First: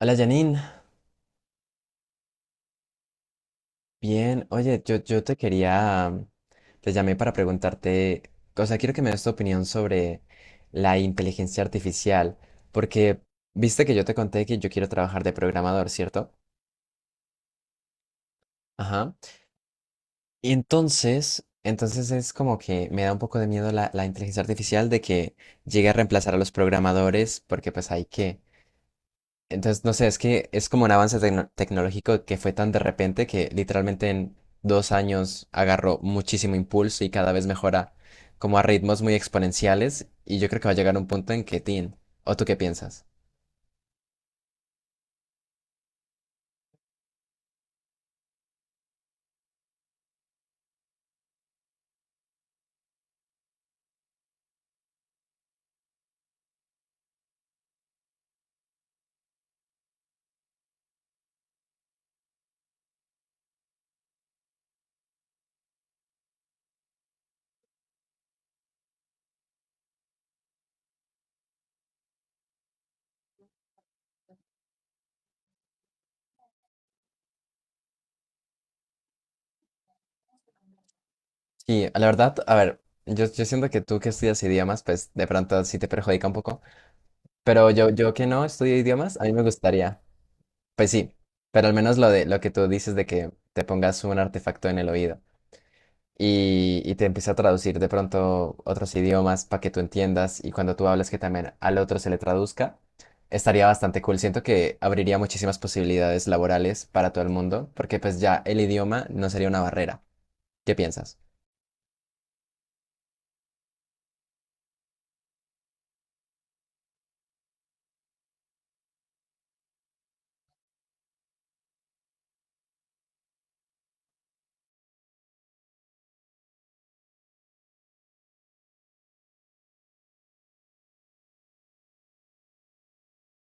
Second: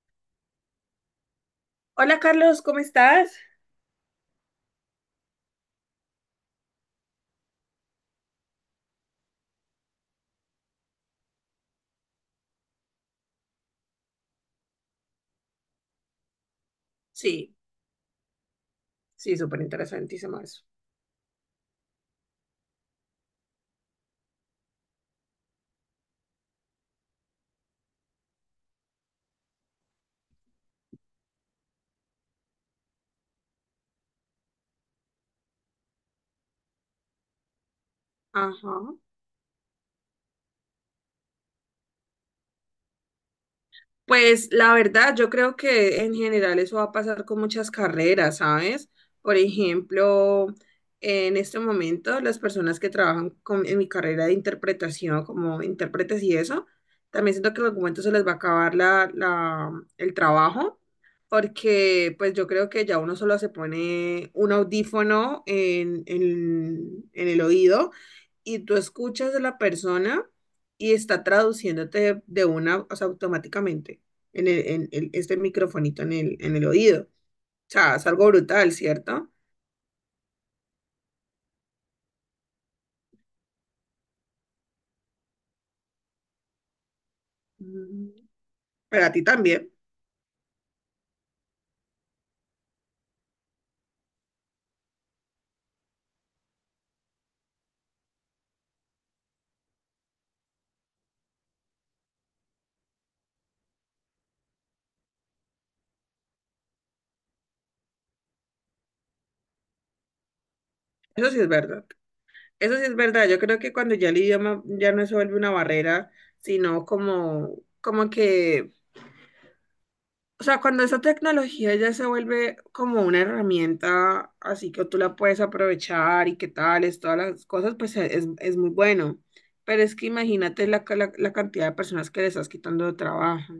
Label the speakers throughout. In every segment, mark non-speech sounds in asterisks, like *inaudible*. Speaker 1: Hola Janine,
Speaker 2: Hola Carlos, ¿cómo estás?
Speaker 1: bien, oye, yo te quería, te llamé para preguntarte, o sea, quiero que me des tu opinión sobre la inteligencia artificial, porque viste que yo te conté que yo quiero trabajar de programador, ¿cierto?
Speaker 2: Sí,
Speaker 1: Ajá.
Speaker 2: sí, súper interesantísimo
Speaker 1: Y
Speaker 2: eso.
Speaker 1: entonces es como que me da un poco de miedo la inteligencia artificial de que llegue a reemplazar a los programadores, porque pues hay que, entonces, no sé, es que es como un avance tecnológico que fue tan de repente que literalmente en 2 años agarró muchísimo impulso y cada vez mejora como a
Speaker 2: Ajá.
Speaker 1: ritmos muy exponenciales y yo creo que va a llegar un punto en que, tin, ¿o tú qué piensas?
Speaker 2: Pues la verdad, yo creo que en general eso va a pasar con muchas carreras, ¿sabes? Por ejemplo, en este momento las personas que trabajan en mi carrera de interpretación como intérpretes y eso, también siento que en algún momento se les va a acabar el trabajo, porque pues yo creo que ya uno solo se pone un audífono en el oído y tú escuchas a la persona y está traduciéndote de una, o sea, automáticamente este microfonito en en el oído. O sea, es algo brutal, ¿cierto?
Speaker 1: Sí, la verdad, a ver, yo siento que tú que estudias idiomas, pues de pronto sí te perjudica un poco, pero yo,
Speaker 2: Mm,
Speaker 1: yo que no estudio
Speaker 2: Para
Speaker 1: idiomas,
Speaker 2: ti
Speaker 1: a mí me
Speaker 2: también.
Speaker 1: gustaría, pues sí, pero al menos lo de lo que tú dices de que te pongas un artefacto en el oído. Y, y te empieza a traducir de pronto otros idiomas para que tú entiendas y cuando tú hablas que también al otro se le traduzca, estaría bastante cool. Siento que abriría muchísimas posibilidades laborales para todo el mundo porque pues ya el idioma no sería una barrera. ¿Qué piensas?
Speaker 2: Eso sí es verdad. Eso sí es verdad. Yo creo que cuando ya el idioma ya no se vuelve una barrera, sino como, como que o sea, cuando esa tecnología ya se vuelve como una herramienta, así que tú la puedes aprovechar y que tales, todas las cosas, pues es muy bueno. Pero es que imagínate la cantidad de personas que le estás quitando de trabajo.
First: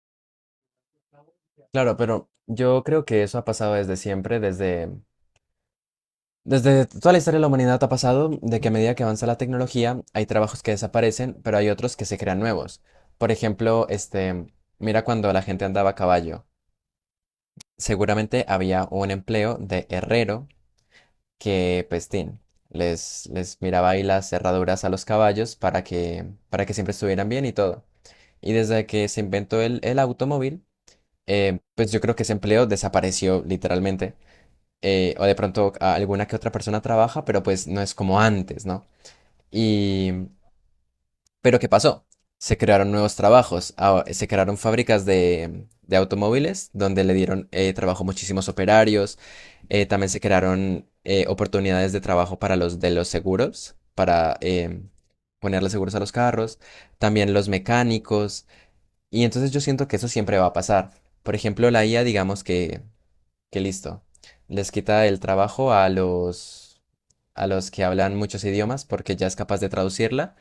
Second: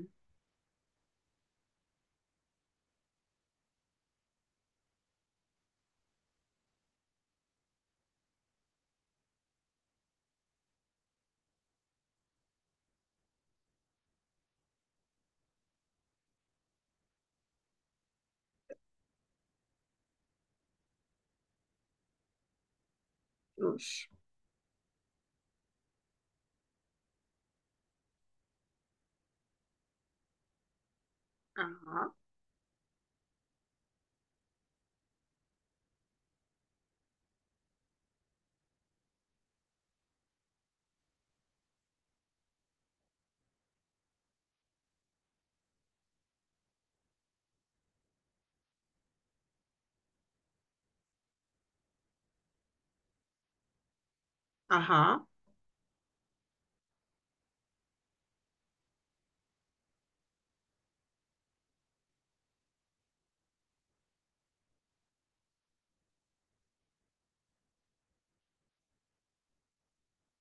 Speaker 1: Claro, pero yo creo que eso ha pasado desde siempre, desde... Desde toda la historia de la humanidad ha pasado de que a medida que avanza la tecnología hay trabajos que desaparecen, pero hay otros que se crean nuevos. Por ejemplo, este, mira cuando la gente andaba a caballo. Seguramente había un empleo de herrero que, pues, tin, les miraba ahí
Speaker 2: Ush,
Speaker 1: las cerraduras a los caballos para que siempre estuvieran bien y todo. Y desde que se inventó el automóvil, pues yo
Speaker 2: ajá,
Speaker 1: creo que ese empleo desapareció literalmente. O de pronto alguna que otra persona trabaja, pero pues no es como antes, ¿no? Y pero ¿qué pasó? Se crearon nuevos trabajos, ah, se crearon fábricas de automóviles donde le dieron trabajo a muchísimos operarios, también se crearon oportunidades de trabajo para los de los seguros, para
Speaker 2: ajá,
Speaker 1: ponerle seguros a los carros, también los mecánicos, y entonces yo siento que eso siempre va a pasar. Por ejemplo, la IA, digamos que listo, les quita el trabajo a los que hablan muchos idiomas porque ya es capaz de traducirla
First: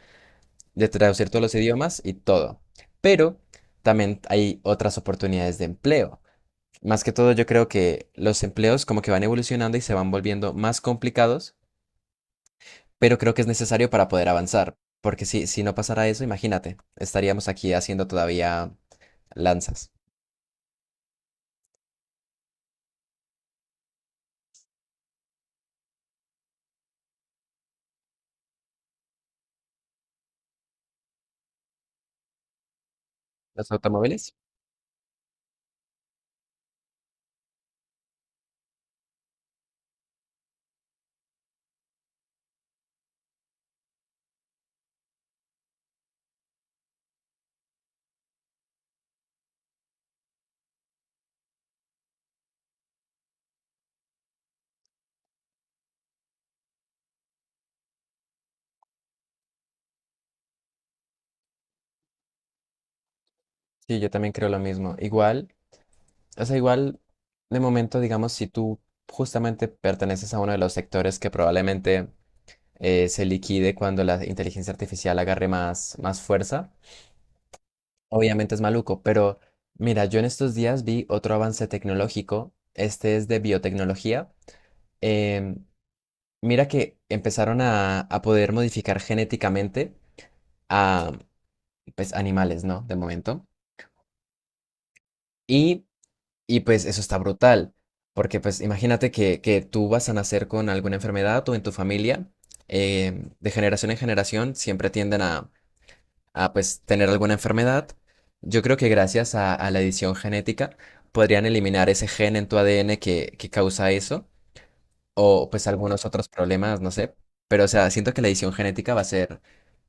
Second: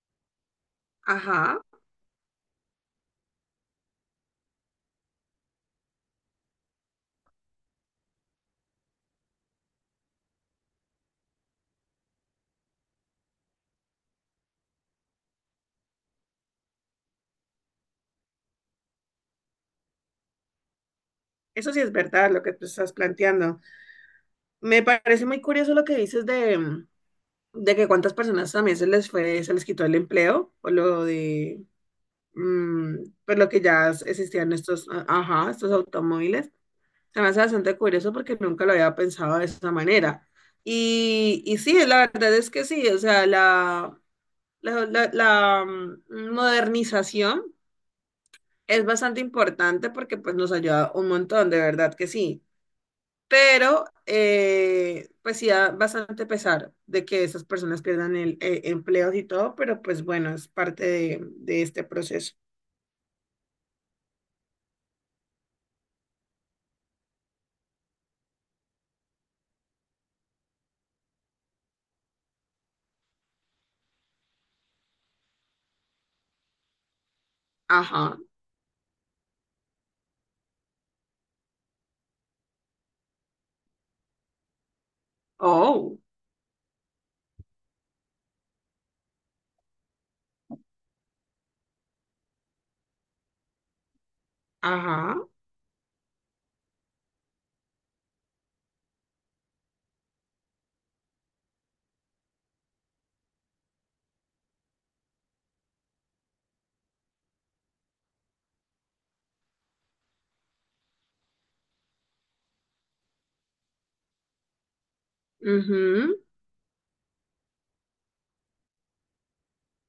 Speaker 1: de traducir todos los
Speaker 2: ajá.
Speaker 1: idiomas y todo. Pero también hay otras oportunidades de empleo. Más que todo, yo creo que los empleos como que van evolucionando y se van volviendo más complicados, pero creo que es necesario para poder avanzar, porque si, si no pasara eso, imagínate, estaríamos aquí haciendo todavía lanzas.
Speaker 2: Eso sí es verdad lo que tú estás planteando. Me parece muy curioso lo que dices de que cuántas personas también se les quitó el empleo, o lo de mm, pues lo que
Speaker 1: ¿Los
Speaker 2: ya
Speaker 1: automóviles?
Speaker 2: existían estos, ajá, estos automóviles. Se me hace bastante curioso porque nunca lo había pensado de esa manera. Y sí, la verdad es que sí, o sea, la modernización es bastante importante porque pues nos ayuda un montón, de verdad que sí. Pero pues sí da bastante pesar de que esas personas pierdan el, empleos y todo, pero pues bueno, es parte de este proceso.
Speaker 1: Sí, yo también creo lo mismo. Igual, o sea, igual, de momento, digamos, si tú justamente perteneces a uno de los sectores que probablemente se liquide cuando la inteligencia artificial agarre más, más fuerza.
Speaker 2: Ajá.
Speaker 1: Obviamente es maluco, pero mira, yo en estos días vi otro avance tecnológico. Este es de biotecnología. Em,
Speaker 2: Oh.
Speaker 1: mira que empezaron a poder modificar genéticamente a pues, animales, ¿no? De momento.
Speaker 2: Ajá,
Speaker 1: Y, y pues eso está brutal. Porque pues imagínate que tú vas a nacer con alguna enfermedad o en tu familia, em, de generación en generación siempre tienden a pues tener alguna enfermedad. Yo creo que gracias a la edición genética podrían eliminar ese gen en tu ADN que causa eso o pues algunos
Speaker 2: ujú.
Speaker 1: otros problemas, no sé. Pero o sea, siento que la edición genética va a ser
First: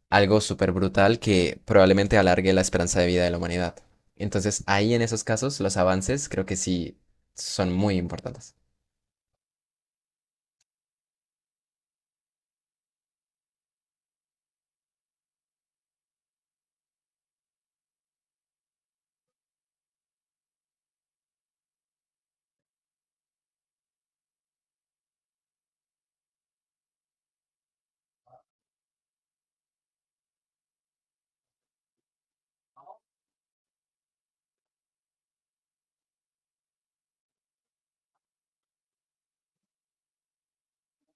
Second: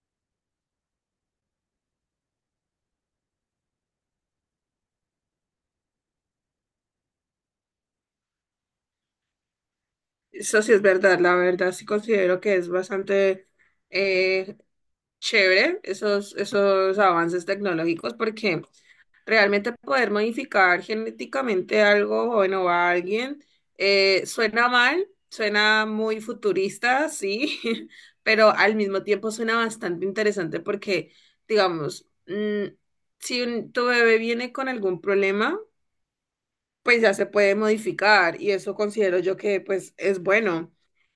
Speaker 1: algo súper brutal que probablemente alargue la esperanza de vida de la humanidad. Entonces ahí en esos casos los avances creo que sí son muy importantes.
Speaker 2: Eso sí es verdad, la verdad sí considero que es bastante eh, chévere esos, esos avances tecnológicos porque realmente poder modificar genéticamente algo bueno, a alguien suena mal, suena muy futurista, sí, *laughs* pero al mismo tiempo suena bastante interesante porque, digamos, si tu bebé viene con algún problema, pues ya se puede modificar y eso considero yo que pues es bueno.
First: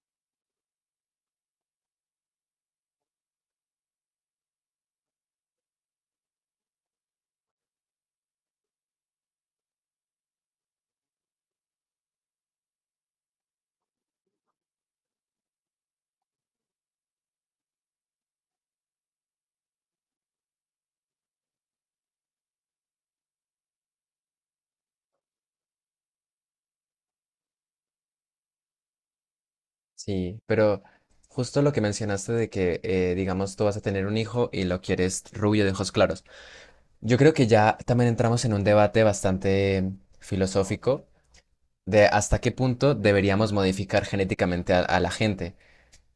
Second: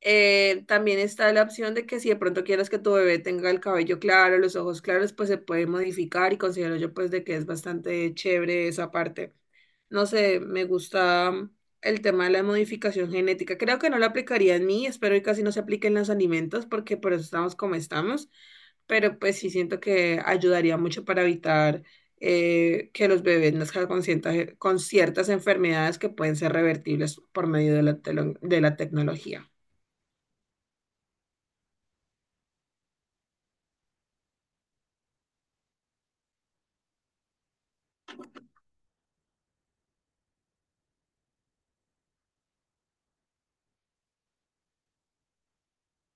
Speaker 2: También está la opción de que si de pronto quieres que tu bebé tenga el cabello claro, los ojos claros, pues se puede modificar y considero yo pues de que es bastante chévere esa parte. No sé, me gusta el tema de la modificación genética. Creo que no lo aplicaría en mí, espero que casi no se aplique en los alimentos porque por eso estamos como estamos, pero pues sí siento que ayudaría mucho para evitar que los bebés nazcan con ciertas enfermedades que pueden ser revertibles por medio de de la tecnología.
Speaker 1: Sí, pero justo lo que mencionaste de que, digamos, tú vas a tener un hijo y lo quieres rubio de ojos claros. Yo creo que ya también entramos en un debate bastante filosófico de hasta qué punto deberíamos modificar genéticamente a la gente,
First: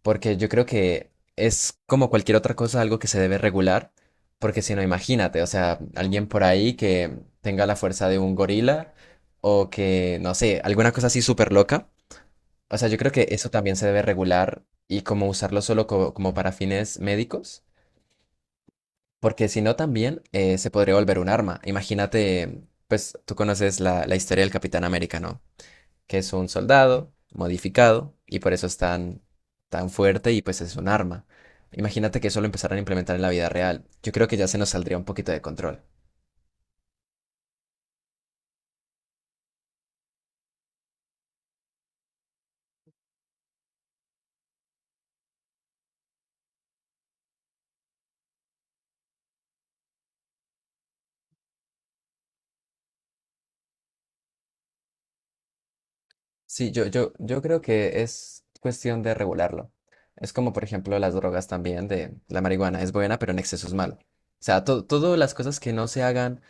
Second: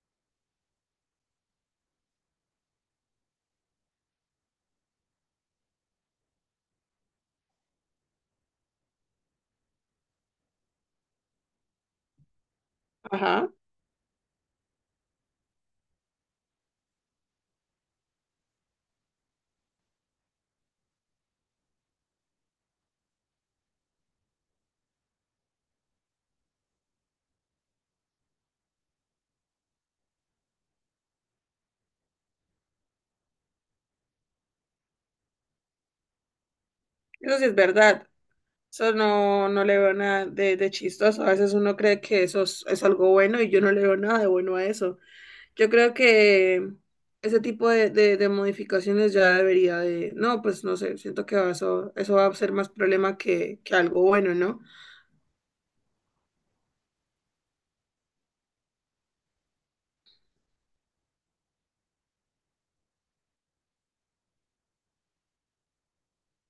Speaker 1: porque yo creo que es como cualquier otra cosa algo que se debe regular, porque si no, imagínate, o sea, alguien por ahí que tenga la fuerza de un gorila o que, no sé, alguna cosa así súper loca. O sea, yo creo que eso
Speaker 2: Ajá,
Speaker 1: también se debe regular y como usarlo solo como para fines médicos. Porque si no, también se podría volver un arma. Imagínate, pues tú conoces la historia del Capitán América, ¿no? Que es un soldado modificado y por eso es tan, tan fuerte y pues es un arma. Imagínate que eso lo empezaran a implementar en la vida real. Yo creo que ya se nos saldría un poquito de control.
Speaker 2: eso sí es verdad. Eso no, no le veo nada de, de chistoso. A veces uno cree que es algo bueno y yo no le veo nada de bueno a eso. Yo creo que ese tipo de modificaciones ya debería de... No, pues no sé, siento que eso va a ser más problema que algo bueno, ¿no?
Speaker 1: Sí, yo creo que es cuestión de regularlo. Es como, por ejemplo, las drogas también, de la marihuana es buena, pero en exceso es malo. O sea, todas las cosas que no se hagan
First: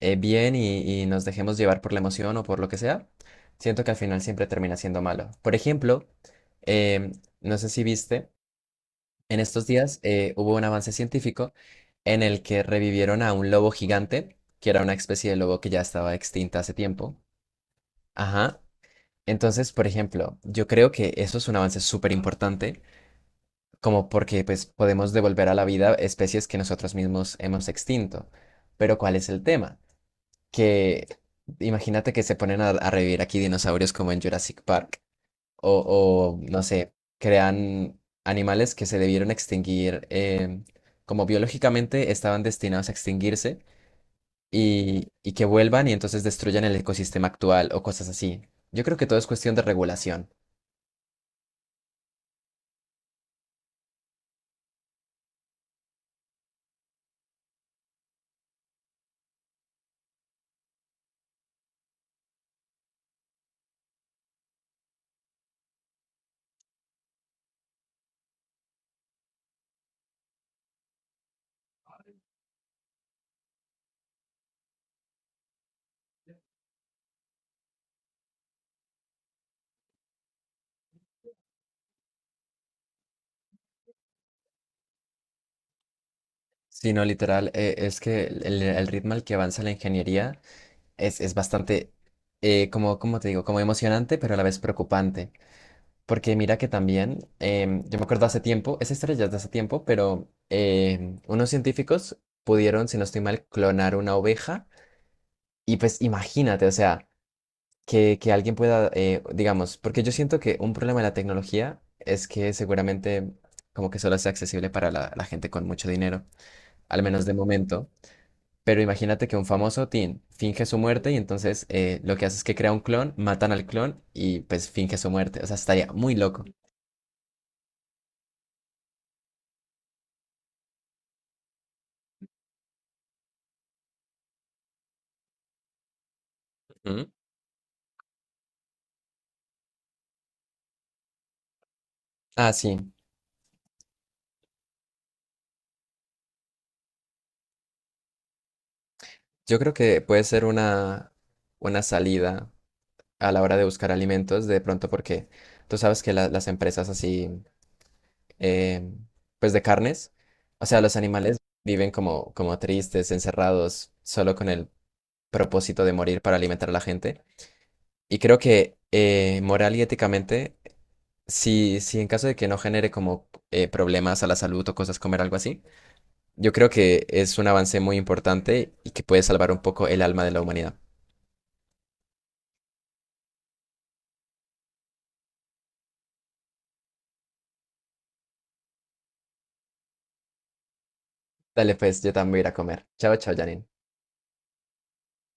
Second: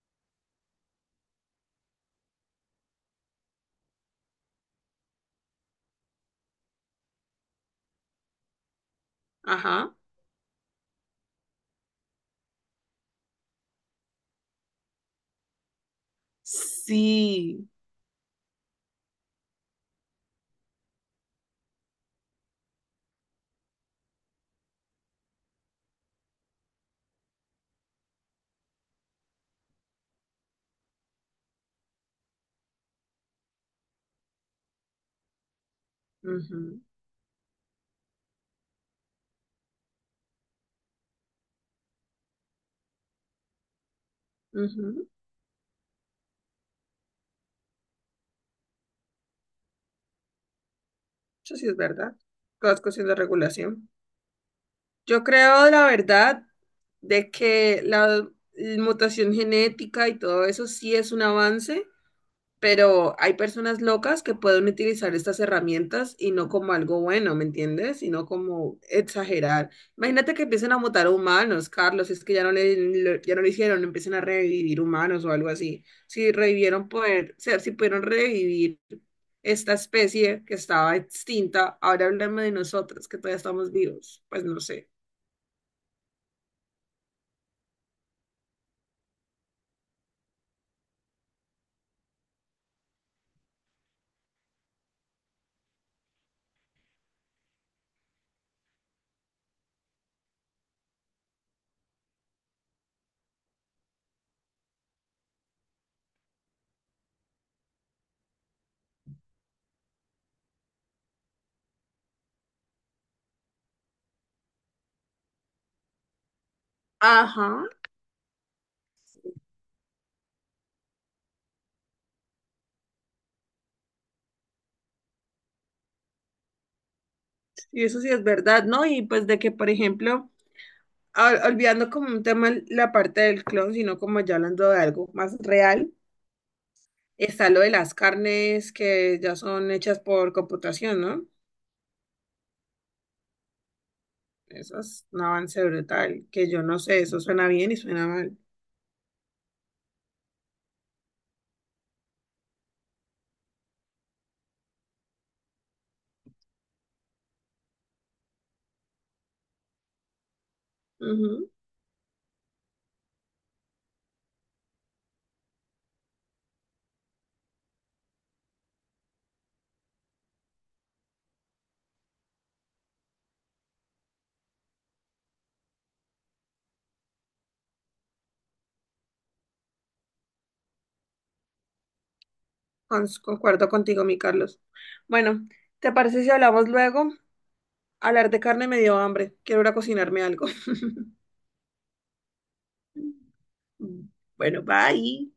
Speaker 1: bien y nos dejemos llevar por la emoción o por lo que sea, siento que al final siempre termina siendo malo. Por ejemplo, em, no sé si viste, en estos
Speaker 2: Ajá.
Speaker 1: días hubo un avance científico en el que revivieron a un lobo gigante, que era una especie de lobo que ya estaba extinta hace tiempo.
Speaker 2: Sí.
Speaker 1: Ajá. Entonces, por ejemplo, yo creo que eso es un avance súper importante, como porque pues podemos devolver a la vida especies que nosotros mismos hemos extinto. Pero ¿cuál es el tema? Que imagínate que se ponen a revivir aquí dinosaurios como en Jurassic Park o, no
Speaker 2: Ujú,
Speaker 1: sé, crean animales que se debieron extinguir, em, como biológicamente estaban destinados a extinguirse
Speaker 2: ujú.
Speaker 1: y que vuelvan y entonces destruyan el ecosistema actual o cosas así. Yo creo que todo es cuestión de regulación.
Speaker 2: Eso sí es verdad. Todas cuestión de regulación. Yo creo, la verdad, de que la mutación genética y todo eso sí es un avance, pero hay personas locas que pueden utilizar estas herramientas y no como algo bueno, ¿me entiendes? Sino como exagerar. Imagínate que empiecen a mutar humanos, Carlos, es que ya no lo hicieron, empiecen a revivir humanos o algo así. Si revivieron poder, o sea, si pudieron revivir esta especie que estaba extinta, ahora hablemos de nosotros que todavía estamos vivos, pues no sé.
Speaker 1: Sino literal, es que el ritmo al que avanza la ingeniería es bastante, como, como te digo, como emocionante, pero a la vez preocupante. Porque mira que también, em, yo me acuerdo hace tiempo, esa historia ya es de hace tiempo, pero em, unos científicos pudieron, si no estoy mal, clonar una oveja. Y pues imagínate, o sea, que alguien pueda, digamos, porque yo siento que un problema de la tecnología es que seguramente como que solo sea accesible para la gente con mucho dinero, al menos de
Speaker 2: Ajá,
Speaker 1: momento. Pero imagínate que un famoso teen finge su muerte y entonces lo que hace es que crea un clon, matan al clon y pues finge su muerte. O sea, estaría muy loco.
Speaker 2: y eso sí es verdad, ¿no? Y pues de que, por ejemplo, olvidando como un tema la parte del clon, sino como ya hablando de algo más real,
Speaker 1: Ujú.
Speaker 2: está lo de las carnes que ya son hechas por computación, ¿no?
Speaker 1: Ah, sí.
Speaker 2: Eso es un avance brutal, que yo no sé, eso suena bien y suena mal.
Speaker 1: Yo creo que puede ser una salida a la hora de buscar alimentos, de pronto porque tú sabes que las empresas así, eh, pues de carnes, o sea, los animales
Speaker 2: Ujú,
Speaker 1: viven como, como tristes, encerrados, solo con el propósito de morir para alimentar a la gente. Y creo que moral y éticamente, si, si en caso de que no genere como problemas a la salud o cosas comer algo así, yo creo que es un avance muy importante y que puede salvar un poco el alma de la humanidad.
Speaker 2: concuerdo contigo, mi Carlos. Bueno, ¿te parece si hablamos luego? Hablar de carne me dio hambre, quiero ir a cocinarme algo.
Speaker 1: Dale, pues yo también voy a ir a comer. Chao, chao,
Speaker 2: *laughs*
Speaker 1: Janine.
Speaker 2: Bueno, bye.